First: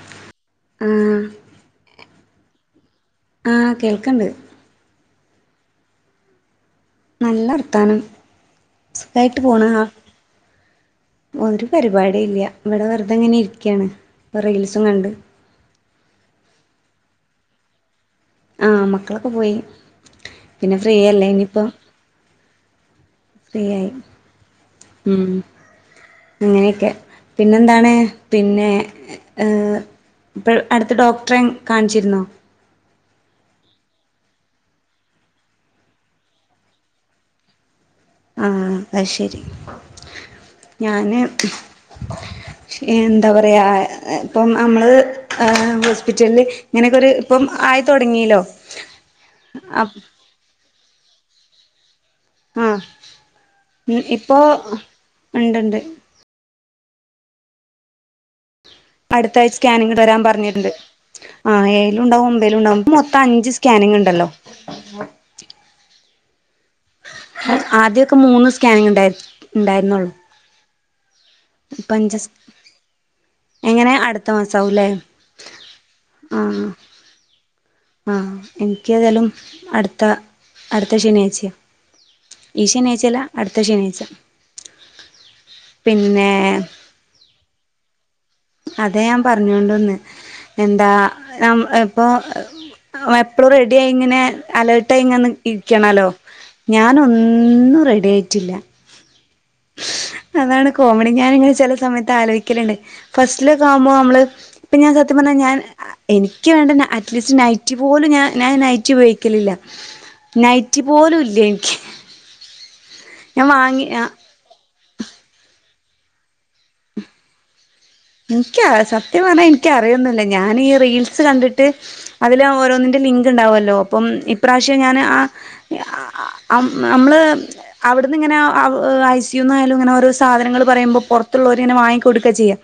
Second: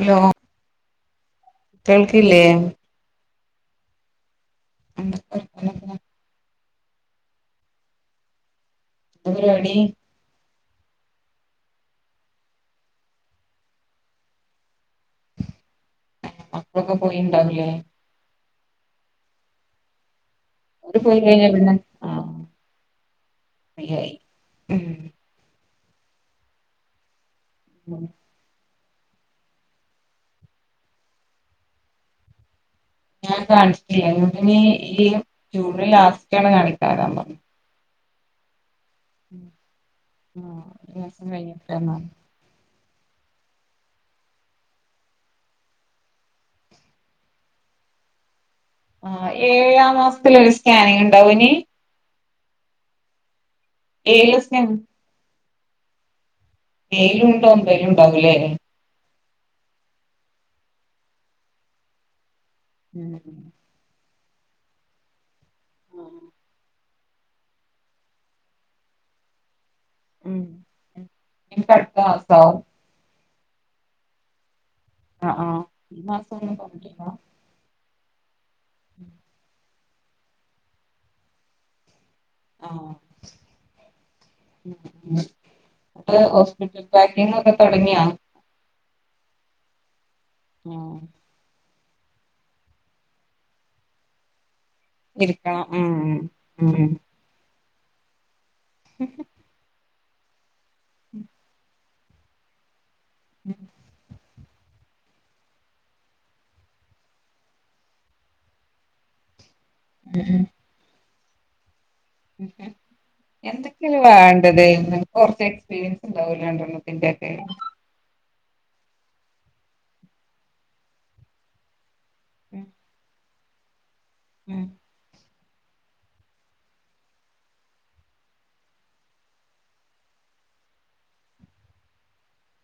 hello ആഹ് കേൾക്കില്ലേ ആഹ് കേൾക്കണ്ട് എന്തൊക്കെ വർത്താനൊക്കെ എന്താ നല്ല വർത്താനം സുഖായിട്ട് പോണ് പരിപാടി ആ ഒരു പരിപാടി ഇല്ല്യ ഇവിടെ വെറുതെ എങ്ങനെ ഇരിക്കയാണ് റീൽസ് കണ്ട് പോയിണ്ടാവില്ലേ ആ മക്കളൊക്കെ പോയി പിന്നെ ഓര് പോയി ഫ്രീയല്ലെ കഴിഞ്ഞ ഇനിയിപ്പ പിന്നെ ആഹ് ഫ്രീയായി ഉം ഇങ്ങനെയൊക്കെ പിന്നെന്താണ് പിന്നെ ഏ ഇപ്പ അടുത്ത് ഡോക്ടറെ കാണിച്ചിരുന്നോ ഞാൻ കാണിച്ചില്ല ഇനി ഈ ജൂൺ ലാസ്റ്റാണ് കാണിക്കാറാമ്പം ആ അത് ശരി ആഹ് ഒരു ഞാന് മാസം കഴിഞ്ഞിട്ടാണ് എന്താ പറയ ഇപ്പം നമ്മള് ഹോസ്പിറ്റലിൽ ഇങ്ങനെയൊക്കെ ഒരു ഇപ്പം ആയി തുടങ്ങിലോ ആ ഏഴാം മാസത്തില് സ്കാനിങ് ഉണ്ടാവോനി ആ ഉം ഇപ്പൊ ഏഴിലെ ഉണ്ട്ഉണ്ട് ഏഴിലുണ്ട് ഒമ്പത്തിലുണ്ടാവും ലെ അടുത്താഴ്ച്ച സ്കാനിങ്ങ് തരാൻ പറഞ്ഞിട്ടുണ്ട് ആ ഏഴിലുണ്ടാവും ലുണ്ടാവും ഉം മൊത്തം അഞ്ച് സ്കാനിങ് ഉണ്ടല്ലോ മ് [inaudible] ആദ്യൊക്കെ മൂന്ന് സ്കാനിങ് ഉണ്ടായി ഉണ്ടായിരുന്നുള്ളൂ ഇനി ഇപ്പ അടുത്ത അഞ്ച് മാസോ എങ്ങനെ അടുത്ത മാസം ആഹ ആഹ ഈ മാസം ഒന്നും പറഞ്ഞിട്ടില്ല ആഹ എനിക്ക് ഏതായാലും അടുത്ത ത്ത അടുത്ത ശനിയാഴ്ച്ചയാ ആ ഉം പിന്നെ ഹോസ്പിറ്റൽ പാക്കിങ്ങൊക്കെ തുടങ്ങിയ അതെ ഞാൻ പറഞ്ഞൊണ്ട് വന്നെ എന്താ [inaudible] അപ്പോ എപ്പോളും റെഡിയായിങ്ങനെ അലേർട്ടായി ഇങ്ങനെ ഇരിക്കണം ഉം ഇരിക്കാണല്ലോ ഉം ഞാൻ ഒന്നും റെഡി ആയിട്ടില്ല [inaudible] അതാണ് കോമഡി ഞാനിങ്ങെനെ ചില സമയത്ത് തലോചിക്കലുണ്ട് ഫസ്റ്റില ഒക്കെ ആകുമ്പോ നമ്മള് ഇപ്പം ഞാൻ സത്യം പറഞ്ഞാൽ ഞാൻ എനിക്ക് വേണ്ട അറ്റ്ലീസ്റ്റ് നൈറ്റ് പോലുംഞാൻ ഞാൻ നൈറ്റ് ഉയോഗിക്കലില്ല ഉം നൈറ്റി പോലുംല്ല ലെൻ [unintelligible] ഉം എന്തൊക്കിലോ വേണ്ടത് നിങ്ങക്ക് കൊറച്ച് എക്സ്പീരിയൻസ് ണ്ടാവൂല്ലേ രണ്ടെണ്ണത്തിറന്റെ ഒക്കെ എനിക്ക് സത്യം പറഞ്ഞാൽ എനിക്കറിയന്നില്ല ഞാൻീ റീൽസ് കണ്ടിട്ട് അതില് ഉം ഓരോന്നന്റെ ലിങ് ഉണ്ടാവുമല്ലോ പ്പം ഇപ്രാവശ്യം ഉം ഞാന് ആ നമ്മള് അവിടുന്ന് ഇങ്ങനെ ഐ സിയ യു എന്നയാലും ഇങ്ങനെ ഓരോ സാധനങ്ങൾ പറയുമ്പോൾ പുറത്തുള്ളവർ ഇങ്ങനെ വാങ്ങിക്ക കൊടുക്ക ചെയ്യാം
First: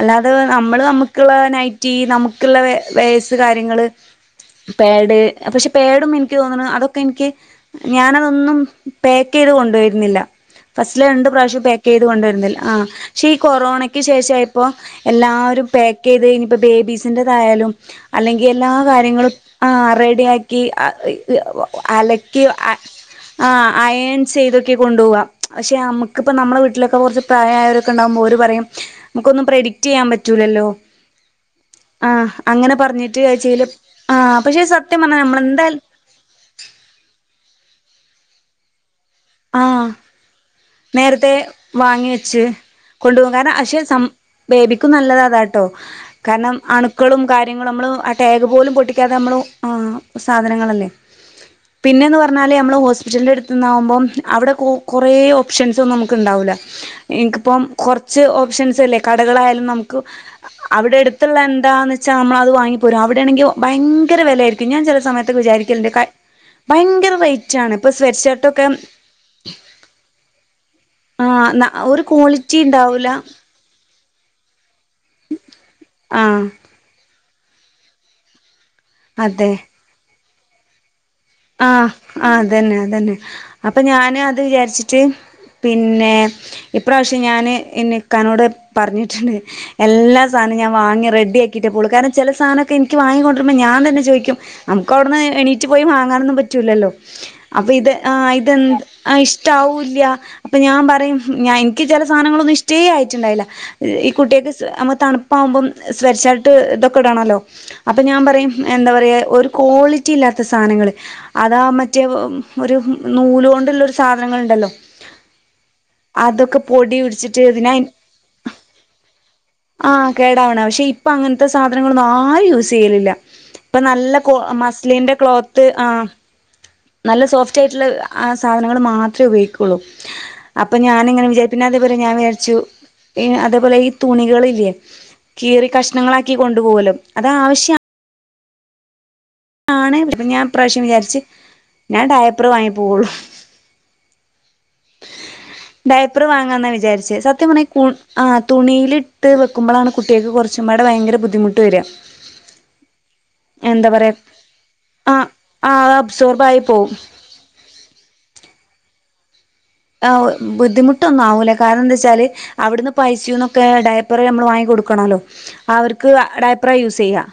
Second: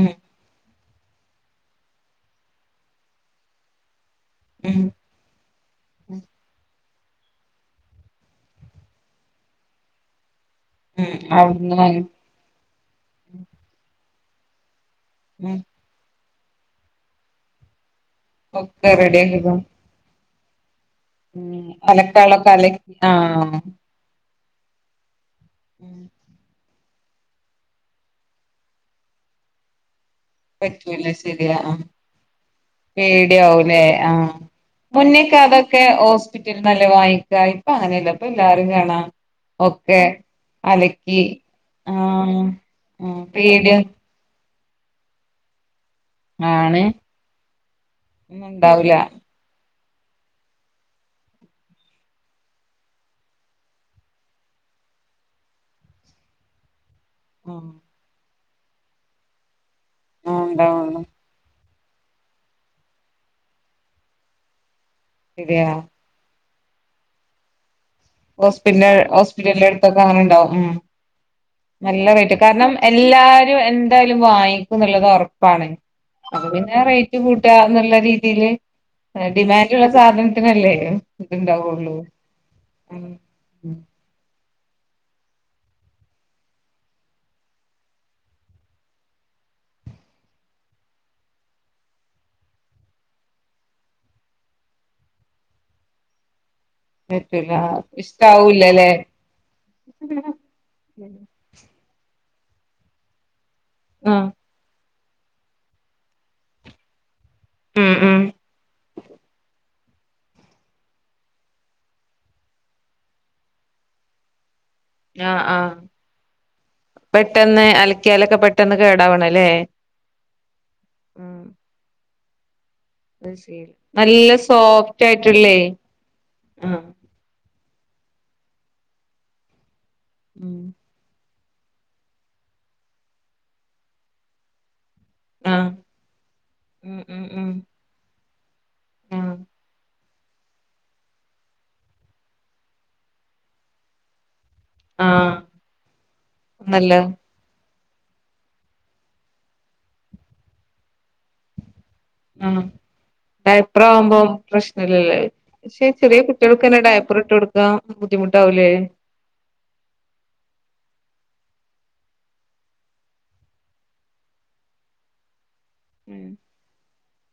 അല്ലാതെ നമ്മള് നമുക്ക് ക്കുള്ള നൈറ്റി നമുക്കുള്ള വയേഴ്‌സ് കാര്യങ്ങള് ഉം പാഡ് പക്ഷെ പാഡ് ഒന്നും എനിക്ക് തോന്നുന്നു അതൊ എനിക്ക് ഞാനതൊന്നും പാക്ക് ചെയ്ത് കൊണ്ടുവരുന്നില്ല ഫസ്റ്റ്ലെ ഉം രണ്ട് പ്രാവശ്യം അവിടുന്ന് പാക്ക് വാങ്ങി ചെയ്ത് കൊണ്ടുവരുന്നില്ല ആഹ് പക്ഷെ ഈ കൊറോണക്ക് ക്ക് ശേഷമായി അപ്പോ ഉം എല്ലാരും പാക്കയ്ത് ഇനി ഇപ്പൊ ബേബീസിന്റെതായാലും അല്ലെങ്കി എല്ലാ ഒക്കെ കാര്യങ്ങളും റെഡിയാക്കിക്കോ ആ റെഡി ആക്കി ക്കി ഉം ആ അലക്കി അലക്കാനുള്ളതൊക്കെ അലക്കി ആ ആഹ് അയൺ ചെയ്തൊക്കെ കൊണ്ടുപോവുക പക്ഷെ നമുക്കിപ്പ നമ്മുടെ വീട്ടിലൊക്കെ കുറച്ച് പ്രായമായവരൊക്കെണ്ടാകുമ്പോ ഓര് പറയും നമുക്കൊന്നും പ്രഡിക്ട് ചെയ്യാൻ പ പറ്റൂല്ല ശരിയാ ആഹ് അങ്ങനെ പറഞ്ഞിട്ട് പേടി അത് ചെയ്യല് ആവുല്ലേ ആഹ് പക്ഷെ സത്യം പറഞ്ഞാ മുന്നേക്കെ നമ്മളെന്തായാലും അതൊക്കെ ഹോസ്പിറ്റലിന്നല്ലെ വാങ്ങിക്ക ഇപ്പൊ അങ്ങനെല്ല ഇപ്പൊ എല്ലാരും കാണാം ആഹ് ഒക്കെ അലക്കി നേരത്തെ വാങ്ങി വെച്ച് ആഹ് കൊണ്ട് ആഹ് പോകാൻ പേടി പക്ഷെ സം ബേബിക്ക് നല്ലത് അതാട്ടോ കാരണം ആണ് അണുക്കളും കാര്യങ്ങളും നമ്മള് ആ ടാഗ് പോലും ഇന്നുണ്ടാവൂല പൊട്ടിക്കാതെ നമ്മള് ആഹ് സാധനങ്ങളല്ലേ പിന്നെന്ന് പറഞ്ഞാല് നമ്മള് ഹോസ്പിറ്റലിന്റെ അടുത്ത്ന്നാവുമ്പം അവിടെ കൊറേ ഓപ്ഷൻസും ഒന്നും നമുക്ക് ഉണ്ടാവൂല്ല എനിക്കിപ്പം ആഹ് കുറച്ച് ഓപ്ഷൻസല്ലേ കടകളായാലും നമുക്ക് ആഹ് അവിടെ ഉണ്ടാവുള്ളു അടുത്തുള്ള എന്താന്ന് വച്ചാൽ നമ്മളത് വാങ്ങിപ്പോരും അവിടെയാണെങ്കിൽ ഭയങ്കര വിലായിരിക്കും ഞാൻ ചില സമയത്ത് ശരിയാ വിചാരിക്കലണ്ട് ഭയങ്കര റേറ്റാണ് ഇപ്പൊ സ്വെറ്റ് ഷർട്ടൊക്കെ എല്ലായിടത്തൊക്കെ അങ്ങനെ ഉണ്ടാവും ഉം ആഹ് ന ഒരു നല്ലതായിട്ട് ക്വാളിറ്റി കാരണം ഉണ്ടാവൂല എല്ലാരും എ എന്തായാലും വായി നല്ലതാ ഉറപ്പാണ് ആഹ് അപ്പോ പിന്നെ കൂട്ടുകാരുന്നുള്ള രീതിയില് അതെ ഡിമാൻഡുള്ള സാധനം പിന്നല്ലേ ആഹ് ആഹ് അതന്നെ അതന്നെ ഉം അപ്പൊ ഞാന് അത് വിചാരിച്ച പിന്നെ ഈ പ്രാവശ്യം ഞാനു എന്റെ ഇക്കാനോട് പറഞ്ഞിട്ടുണ്ട് എല്ലാ സാധനവും ഞാൻ വാങ്ങി റെഡി ആക്കീട്ടെ പോകുള്ളു കാരണം ചില സാധനം ഒക്കെ എനിക്ക് വാങ്ങി കൊണ്ട് വരുമ്പോ ഞാൻ തന്നെ ചോദിക്കും നമുക്ക് അവിടുന്ന് എണീറ്റ് പോയി വാ വാങ്ങാൻ ഒന്നും പറ്റൂലല്ലോ പറ്റൂല അപ്പൊ ഇത് ആഹ് ഇതെ ഇഷ്ടാവൂലല്ലേ ഇഷ്ട്ടാവൂല്ല അപ്പൊ ഞാൻ പറയും ഞ എക്ക് ചില സധങ്ങളൊന്നും ഇഷ്ടേ ആയിട്ടുണ്ടായില്ല ഈ ഉം കുട്ടികളക്ക് തണുപ്പാകുമ്പം സ്വേട് ശർട്ടൊക്കെ ഇതൊക്കെ ഇടണല്ലോ അപ്പൊ ഉം ഞാൻ പറയും എന്താ പറയാ ഒരു കോളി യില്ലാത്ത സാധനങ്ങൾ അതാ മറ്റേ ഒരു നൂല് കൊണ്ടുള്ള ഒരു സാധനങ്ങളുണ്ടല്ലോ ആഹ് ആഹ് അതൊക്കെ പൊടി പിടിച്ചിട്ട് പെട്ടെന്ന് എന്തിനാ അലക്കിയാലൊക്കെ പെട്ടെന്ന് കേടാവണല്ലേ ആ കേടാവണ പക്ഷെ ഇപ്പ ആഹ് അങ്ങനത്തെ സാധനങ്ങളൊന്നും ആ ആഹ് യൂസ് തേന്നില്ല അത് ശരി ഇപ്പ നല്ല സോഫ്റ്റ് മസ്ലിന്റെ ക്ലോത്ത് ആയിട്ടുള്ളേ ആഹ് ആഹ് നല്ല സോഫ്റ്റ്‌ സോഫ്റ്റായിട്ടുള്ള അഹ് സാധനങ്ങൾ മാത്രമേ ഉപയോഗിക്കുകയുള്ളൂ ഉം അപ്പൊ ഞാനിങ്ങനെ വിചാരിക്കും പിന്നെ അതേപോലെ ഞാൻ വിചാരിച്ചു അതേപോലെ ഈ തുണികളില്ലേ കീറി ആഹ് കഷ്ണങ്ങളാക്കി കൊണ്ടുപോവുല്ലോ ഉം ഉം ഉം അതാവശ്യം ആഹ് ആഹ് ആണ് ഞാൻ ഇപ്രാശ്യം വിചാരിച്ച് ഞാൻ ഡടയപ്പർ വാങ്ങി പോകുള്ളു ആഹ് ഡയപ്പർ വാങ്ങന്നാ നല്ല വിചാരിച്ചേ സത്യപ ആ തുണിയിലിട്ട് വെക്കുമ്പോളാണ് കുട്ടികൾക്ക് കുറച്ചുപാടെ ഭയങ്കര ബുദ്ധിമുട്ട് വര ആ ഡയപ്പർ പറയാ ആവുമ്പോം ആ പ്രശ്നല്ലല്ലേ ആ പക്ഷെ ചെറിയ അബ്സോർബ് ആയി കുട്ടിൾക്ക് തന്നെ പോവും ഡയപ്പർ ഇട്ട് കൊടുക്കാ ബുദ്ധിമുട്ടാവൂലേ ആ ബുദ്ധിമുട്ടൊന്നും ആവൂല കാരണന്തച്ചാല് അവിടുന്ന് ഐ സി യു ന്നൊക്കെ ഡയപ്പർ നമ്മള് വാങ്ങി കൊടുക്കണോലോ അവർക്ക് ഉം ഡൈപ്പറ യൂസ് ചെയ്യ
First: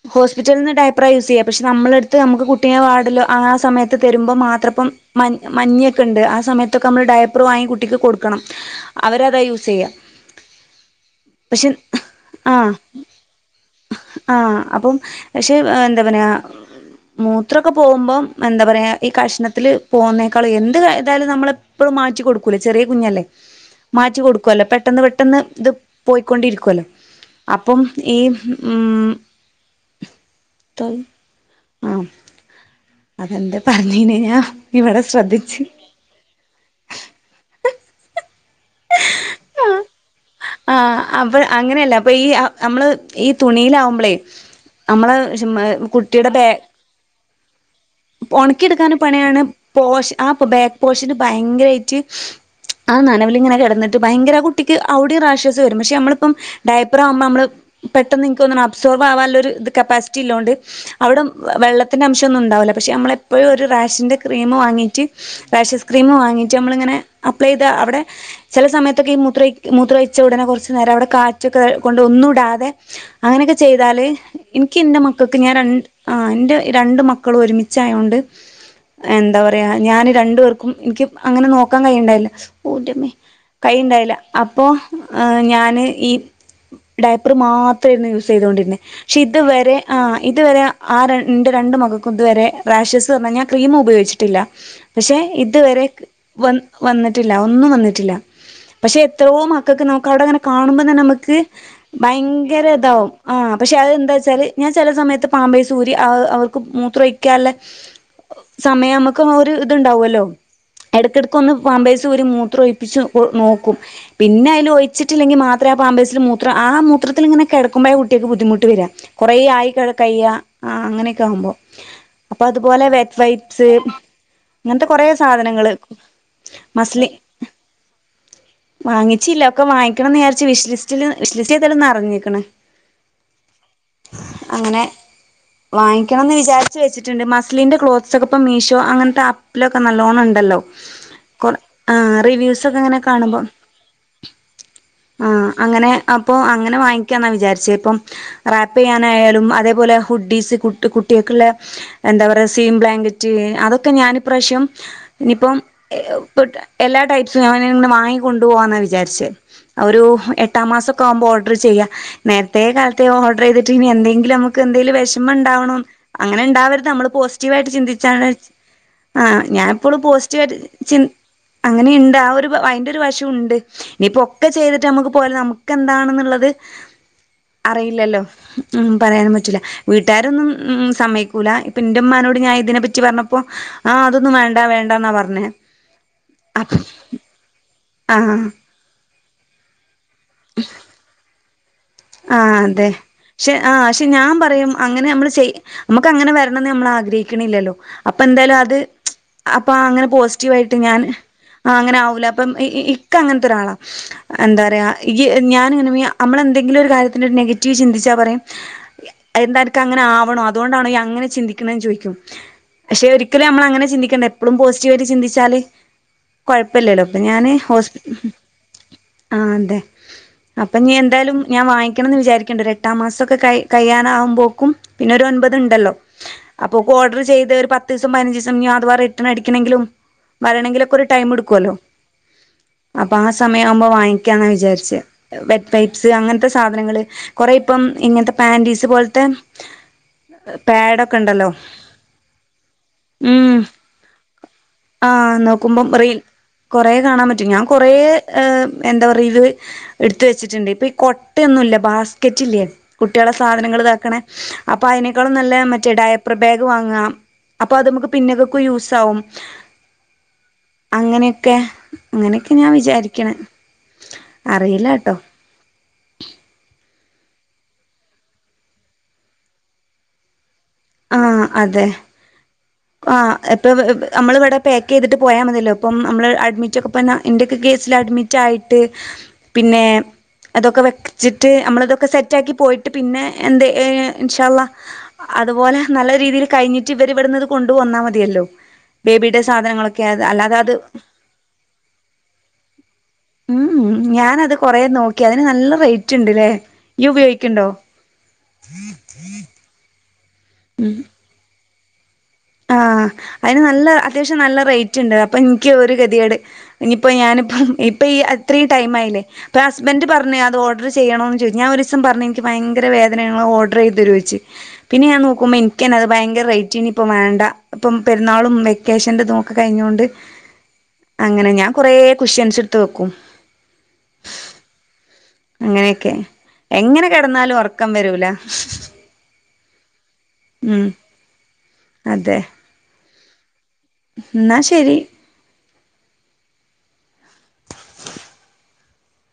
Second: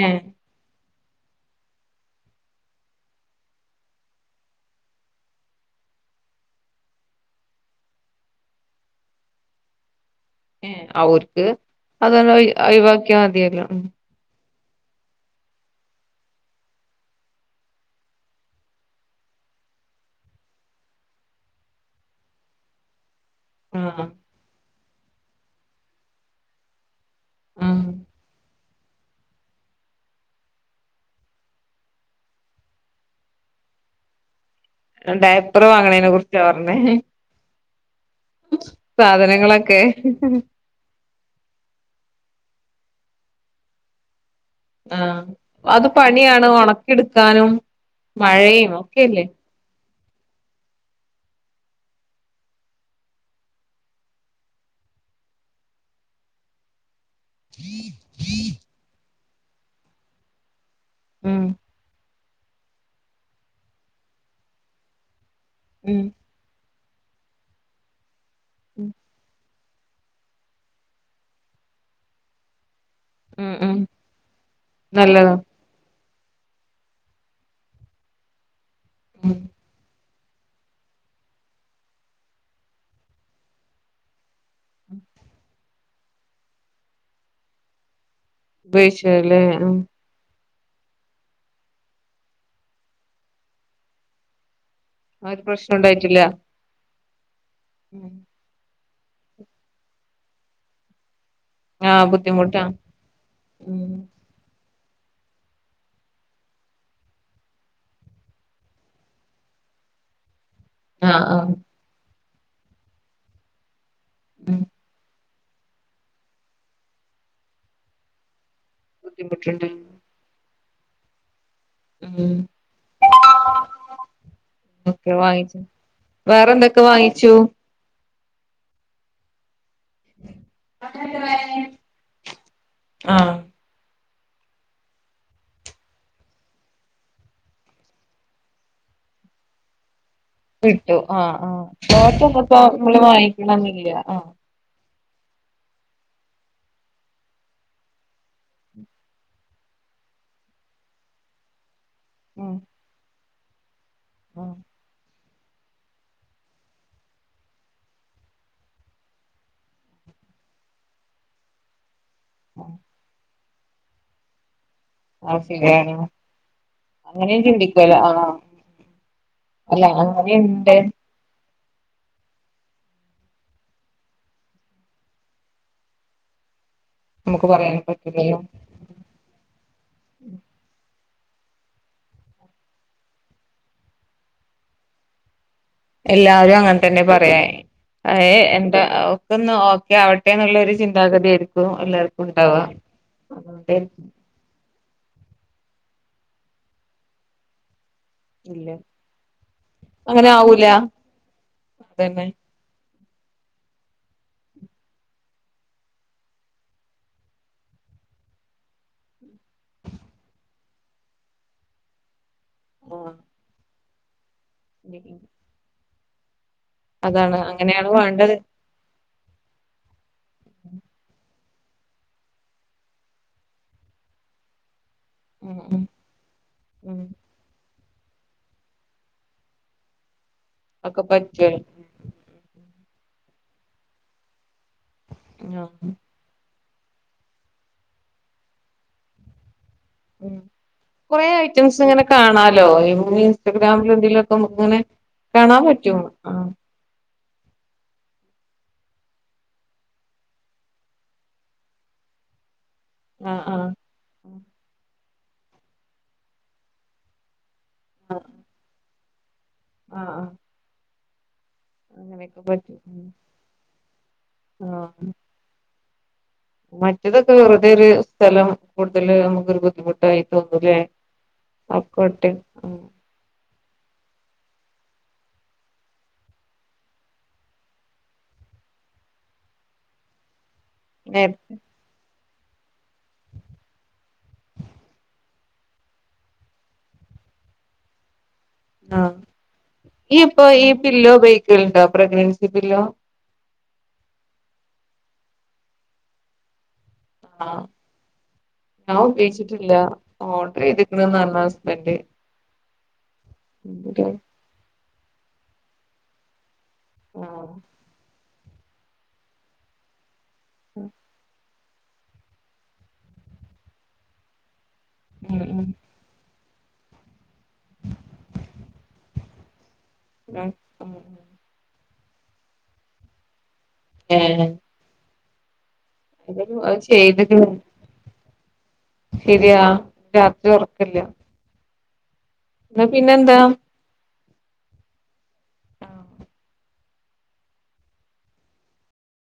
ഏഹ് ഹോസ്പിറ്റൽന്ന് ഡയ പ്ര യൂസ് ചെയ്യ പക്ഷെ നമ്മളെടുത്ത് നമുക്ക് കുട്ടിയെ വാട്ലോ ആ സമയത്ത് തരുമ്പോ മാത്രപ്പം മഞ്ഞൊക്കെ ഉണ്ട് ആ സമയത്തൊക്കെ നമ്മള് ഡയപ്പർ വാങ്ങി കുട്ടിക്ക് കൊടുക്കണം അവരതാ യൂസെയ്യ ഏ അവർക്ക് അതന്നെ ആഹ് ഒഴിവ് ആക്കിയ മതിയല്ലോ ആഹ് അപ്പം പക്ഷേ എന്താ പറയ മൂത്രക്കെ പോകുമ്പം എന്താ പറയ ഈ കഷ്ണത്തിൽ പോകുന്നേക്കാൾ എന്ത് ഇതായാലും നമ്മൾെപ്പോഴും മാറ്റി കൊടുക്കൂലേ ചെറിയ കുഞ്ഞല്ലേ ആഹ് മാറ്റി കൊടുക്കുവല്ലോ പെ പെട്ടെന്ന് പെട്ടെന്ന് ഇത് പോയിക്കൊണ്ടിരിക്കുവല്ലോ അപ്പം ആഹ് ഈ മ്മ്മ്മ് ആഹ അതെന്താ പറഞ്ഞീന ഞാ ഡയപ്പർ വാങ്ങണേനെ കുറിച്ച പറഞ്ഞേ സാധനങ്ങളൊക്കെ ആ അപ്പ അങ്ങനെയല്ല അപ്പൊ ഈ നമ്മള് ഈ തുണിയിലാവുമ്പളേ ആഹ നമ്മള് അത് പണിയാണ് ഉണകിട് ക്കാനും ഉണക്കിടുക്കാനും പണിയാണ് പോഷ ആ ബാക്ക് പോഷന് ഭയങ്കരയിട്ട് ആ നനവില്ങ്ങനെ കെടന്നിട്ട് ഭയങ്കര ആ കുട്ടിക്ക് ഔടിം രാഷസ് വരും പക്ഷെ നമ്മളിപ്പം ഡയ പ്പർ നമ്മള് പെട്ടെന്ന് ഇൻക്ക് തോന്ന്ണ് അബ്സോർബ് ആവാല്ലൊര് ഇത് കപ്പാസിറ്റി ഇല്ലോണ്ട് അവിട ഉം വെള്ളത്തിന്റെ അംശം ന്നോണ്ടാവുല പക്ഷേ നമ്മളെപ്പോഴും ഒരു റാഷിന്റെ ക്രീം വാങ്ങിട്ട് റേഷസ് ഉം ക്രീം വാങ്ങീട്ട് നമ്മളിങ്ങനെ അപ്ലൈത അവിടെ ചില സമയത്തൊക്കെ ഈ മുത്ര മൂത്ര ഒഴിച്ച ഉടനെ കുറച്ചു നേരം അവിടെ കാറ്റൊക്കെ കൊണ്ട് ഒന്നും ഇടാതെ ഉം അങ്ങനെക്കെ ഉം ചെയ്താല് എനിക്ക് എന്റെ നല്ലതാ മക്കക്ക് ഞാൻ രണ്ട് ആ എന്റെ രണ്ട മക്കളും ഒരുമിച ചായോണ്ട് ഉം എന്താ പറയാ ഞാൻ രണ്ടു പേർക്കും എനിക്ക് അങ്ങനെ നോക്കാൻ കൈണ്ടായില്ല ഓറ്റെമ്മേ കൈണ്ടായില്ല അപ്പൊ ഞാന് ഈ ഡൗപ്പർ മാത്രം ചെയ്തൊണ്ടിന്നെ പക്ഷെ ഉപയോഗിച്ചല്ലേ ഇതുവരെ ഉം ആ ഇതുവരെ ആ രണ്ട് എന്റെ രണ്ട് മകൾക്കും ഇതുവരെ റാഷസ് വന്നാ ഞാൻ ക്രീം ഉപയോഗിച്ചിട്ടില്ല പക്ഷെ ആ ഒരു പ്രശ്നം ഇതുവരെ ഉണ്ടായിട്ടില്ല വ വന്നിട്ടില്ല ല്ല ഒന്നും വന്നിട്ടില്ല പക്ഷെ എത്രോ മക്കക്ക് നമുക്ക് അവിടെ അങ്ങനെ കാണുമ്പോൾ തന്നെ നമുക്ക് ആഹ് ബുദ്ധിമുട്ടാ ഭയങ്കര ഇതാവും ആ പക്ഷെ ഉം അതന്താച്ചാല് ഞാൻ ചില സമയത്ത് പാമ്പേഴ്സ് ഊരി അവർക്ക് മൂത്ര ക്കല്ല സമയം നമുക്ക് ഒരു ഇതുണ്ടാവല്ലോ ആഹ് എടക്കിടക്ക് ഒന്ന് ആഹ് വാമ്പേഴ്സ്സൂര് മൂ ത്രോയിപ്പിച്ചു നോക്കും പിന്നെ ഉം അയിലൊഴിച്ചിട്ട് അല്ലങ്കിൽ മാത്രെ ആ പമ്പേഴ്സിൽ മൂത്രം ആ മൂത്രത്തി ഇങ്ങനെ കിടക്കുമ്പോ ആ കുട്ടക്ക് ബുദ്ധിമുട്ട് വരാ കുറെ ബുദ്ധിമുട്ടുണ്ട് ആയി കിഴക്കയ്യ ആ അങ്ങനെയൊക്കെ ആകുമ്പോൾ ഉം അപ്പൊ അതുപോലെ വെറ്റ് വൈപ്സ് അങ്ങനത്തെ കൊറ ഒക്കെ വാങ്ങിച്ചു സാധനങ്ങള് വേറെന്തൊക്കെ മസ്ലി വാങ്ങിച്ചു വാങ്ങിച്ചില്ല ഒക്കെ വാങ്ങിക്കണന്ന് വിചാരിച്ച് വിശിലിസിറ്റില് വിശിലിസിറ്റി നെറിഞ്ഞിക്കണ ആഹ് അങ്ങനെ വാങ്ങിക്കണന്ന് വിചാരിച്ച വെച്ചിട്ട് ണ്ട് മസ്ലിന്റെ ക്ലോക്സ് ഒക്കെ ഇപ്പ മീഷോ അങ്ങനത്തെ ആപ്പിലൊക്കെ നല്ല വിട്ടുആ ആ ഷോപ്പിൽ ഒക്കെ റിവ്യൂസ് ഇങ്ങനെ വാങ്ങിക്കണംയന്നില്ല ആ ആ അങ്ങനെ അപ്പൊ അങ്ങനെ വാങ്ങിക്കാ എന്നാ വിചാരിച്ചേ ഇപ്പം റാപ്പ് ചെയ്യാനായാലും അതേപോലെ ഹുഡീസ് കുട്ട കുട്ടികൾക്കുള്ള എന്താ പറയ ഉം സീം ബ്ങ്കക്റ്റ് [unintelligible] ഒക്കെ ഞാാനിപ്രാവശ്യം ഇനിയിപ്പം എല്ലാ ടൈപ്സും ഞാനെ വാങ്ങിക് കൊണ്ടുപോവാന്ന വിചാരിച്ചേ ഒരു എട്ടാം മാസൊക്കെ ആവുമ്പോൾ ഓർഡർ ചെയ്യാ നേരത്തെേ കാലത്തെ ഓട്ര എന്തെിലും [unintelligible] എന്തെിലും വിഷമ അത് ഉണ്ടാവണം ശരിയാണ് അങ്ങനെ ഉണ്ടാ [unintelligible] നമ്മള് അങ്ങനെയും പോസിറ്റീവ ആായിട്ട് ചിന്തിക്കുവല്ലോ ചിന്തിച്ച ആഹ് ആ് അല്ല ഞാനിപ്പോും പോസിറ്റീവ് ആയിട്ട് അങ്ങനെയുണ്ട് ചിന്ത അങ്ങനെയുണ്ട് ആ ഒരു അയിന്റൊരു വശംഉണ്ട് ഇനിയിപ്പോ ഒക്കെ ചെയ്തിട്ട് നമ്മുക്ക് പോലെ നമുക്ക്ന്താണ് ഉള്ളത് എന്താണെന്നുള്ളത് നമുക്ക് പറയാൻ അറിയില്ലല്ലോ പറ്റില്ലല്ലോ മ് പറയാനൻ പറ്റില്ല വീട്ടുകാരൊന്നും ഉ സമയക്ക കുല പിന്റെമ്മാനോട് ഞാൻ ഇതിനെപ്പറ്റി പറഞ്ഞപ്പോ ആ അതൊന്നും വേണ്ടാ വേണ്ടാന്നാ പറഞ്ഞേ എല്ലാരും അപ് അങ്ങനെ തന്നെ പറയായി ആഹ് [unintelligible] [unintelligible] ക്കെയോ ആവട്ടെ എന്നുള്ളൊരു ചിന്താഗതി ആരിക്കും ആഹ് അതെ അതുകൊണ്ട് പക്ഷെ ഞാൻ പറയും അങ്ങനെ നമ്മള് ചെയ് നമക്ക് അങ്ങനെ വരണണംന്ന് നമ്മൾ ആഗ്രഹിക്ക്ണില്ലല്ലോ അപ്പൊ എന്തായാലും ഇല്ല അത് അപ്പൊ അങ്ങനെ പോസിറ്റീവ് ആയിട്ട് ഞാൻ അങ്ങനെ ആവുല അതന്നെ അപ്പൊ ഇക്ക അങ്ങനത്തെ ഒരാളാ എന്താ പറയാ ഈ ഞാനിങ്ങനെ നമ്മളെന്തെ ഏതെങ്കിലും ഒരു കാര്യത്തിന് ഒരു നെഗറ്റീവ് ചിന്തിച്ചാൽ പറയും എന്താ അർത്ഥം അങ്ങനെ ആവണോ അതുകൊണ്ടാണോ നീ അങ്ങനെ ചിന്തിക്കണേന്ന് ചോദിക്കും പക്ഷെ ആഹ് ഒരിക്കലും നമ്മളങ്ങനെ ചിന്തി [unintelligible] എപ്പോളും പോസിറ്റീവായിട്ട് ചിന്തിച്ചാല് കൊഴപ്പവില്ലല്ലോ അപ്പൊ അതാണ് ഞാന് ഹോ അങ്ങനെയാണ് വേണ്ടത് ആ അതെ അപ്പൊ ഇനി എന്തായാലും ഞാൻ വാങ്ങിക്കണം എന്ന് വിചാരിക്കണ്ട് ഒരു എട്ടാം മാസമൊക്കെ ക കഴിയാറാവുമ്പേക്കും പിന്നെ ഒരു ഒൻപത് ഉം ഉം ഉണ്ടല്ലോ അപ്പോക്ക് ഉം ഓർഡർ ചെയ്ത് ഒരു പ പത്ത് ദിവസം പതിനഞ്ച് ദിവസം ഇനി അഥവാ റിട്ടേൺ അടിക്കണെങ്കിലും വരണെങ്കിലൊക്കെ ഒക്കെ ഒരു പറ്റും ടൈമെടുക്കുവല്ലോ അപ്പൊ ആ സമയം ആവുമ്പോ വാങ്ങിക്കാന്നാ വിചാരിച്ചേ [unintelligible] ആഹ് ത്തെ സാധനങ്ങള് കൊറേ ഇപ്പം ഇങ്ങനത്തെ പാൻറീസ് പോലത്തെ പാഡൊക്കെ കൊറേ ഉണ്ടല്ലോ ഐറ്റംസ് ഇങ്ങനെ കാണാലോ എന്നും ഉം ഇൻസ്റ്റാഗ്രാമിൽ എന്തെലുയൊക്കെ നമുക്ക് ഇങ്ങനെ ആഹ് കാണാൻ നോക്കുമ്പം പറ്റും റീൽ കൊറേ കാണാൻ പറ്റും ഞാൻ കൊറേ എന്താ പറയ ഇത് എടുത്ത് വെച്ചിട്ടുണ്ട് ഇപ്പൊയി കൊട്ട ഒന്നുയില്ല ബാസ്ക്കറ്റില്ലേ ആ കുട്ടികളെ ആ സാധനങ്ങള് ഇതാക്കണേ അപ്പൊ അയിന്- മക്കളും നല്ല മറ്റേ ഡയപ്പറ് ബാഗ് വാങ്ങുവ അപ്പോ അത് നമ്മ്ക്ക് പിന്നെയൊക്കെ യൂസാവും ആഹ് ആഹ് അങ്ങനെ ക്കെ അങ്ങനെക്കെ ഞാൻ വിചാരിക്കണ് ആ അറിയില്ലട്ടോ [inaudible] മറ്റതൊക്കെ വെറുതെ ഒരു സ്ഥലം കൂടതല് നമുക്കൊരു ബുദ്ധിമുട്ടായി തോനും ആ അതെ ആ എപ്പ എവ് എവ് നമ്മളിവടെ പായ്ക്ക് ചെയ്തിട്ട് പോയ മതിയല്ലോ ഇപ്പം നമ്മള് അഡ്മിറ്റ് ഒക്കെ പിന്നെ എൻ്റെയൊക്കെ കേസിൽ അഡ്മിറ്റ് ആയിട്ട് പിന്നേ- അതൊക്കെ നേ വെച്ചിട്ട് അമ്മളതൊക്കെ സെറ്റ് മിറ്റാക്കി പോയിട്ട് പിന്നെ എന്തേ ഏ ഇൻഷാ അള്ളാഹ് അത് അതുപോലെ നല്ല രീതിയിൽ കഴിഞ്ഞിട്ട് ഇവര് ഇവിടുന്നത് കൊണ്ട് വന്നാ മതിയല്ലോ ആ ബേബിയുടെ സാധനങ്ങളൊക്കെ അത് ഇയിപ്പൊ അല്ലാതെ ഈ അത് പില്ലോ ഉപയോഗിക്കലുണ്ടോ പ്രഗ്നൻസി പില്ലോ ഉം ഞാനത് കൊറേ നോക്കി അതിന് നല്ല റേറ്റ് ഇണ്ട്ല്ലേ ഇയ് ആ ഉപേയോഗിക്കണ്ടോ ഓഡർ എയ്തിക്കണ് [unintelligible] ബെഡ് ആ അയിന് നല്ല അത്യാവശ്യം നല്ല റേ റെയിറ്റുണ്ട് അപ്പൊ എനിക്ക് ഒരു ഗതിഗേട് ഇനിയിപ്പോ ആ ഞാനിപ്പം ഇപ്പം ഈ അത ഇത്രയും ടൈംആയില്ലേ അപ്പൊ ഹസ്ബൻറ് പറ ഞ്ഞ് അത് ഓഡർ ചെയ്യണോന്ന് ചോയി ഞാൻ ഒരുസം പറഞ്ഞു എനിക്ക് ഭയങ്കര വേദനയാ നിങ്ങൾ ഓഡർ ചെയ്ത് താരോവൊന്നു ചോദിച്ചു പിന്നെ ഞാൻ നോക്കുമ്പോ ഉം എനിക്ക് തന്നെ അത് ഭയര റേ റ്റിന് ഇപ്പം വേണ്ട ഇപ്പം പെരുന്നാളും വെക്കേഷന്റെ ഇതും ഒക്കെ കഴിഞ്ഞൊണ്ട് ഉം ഉം അങ്ങനെ ഞാൻ കൊറേ കുഷ്യൻസ് എടുത്ത് വെക്കും ഏ അങ്ങനെയൊക്കെ ഏതായാലും അത് എങ്ങനെ ചെയ്ത്ക്ക്ണ് കിടന്നാലും ഉറക്കം വരൂല ശരിയാ രാത്രി ഉം ഉറക്കോല്ല അതെ എന്നാ പിന്നെന്താ എന്നാ ശരി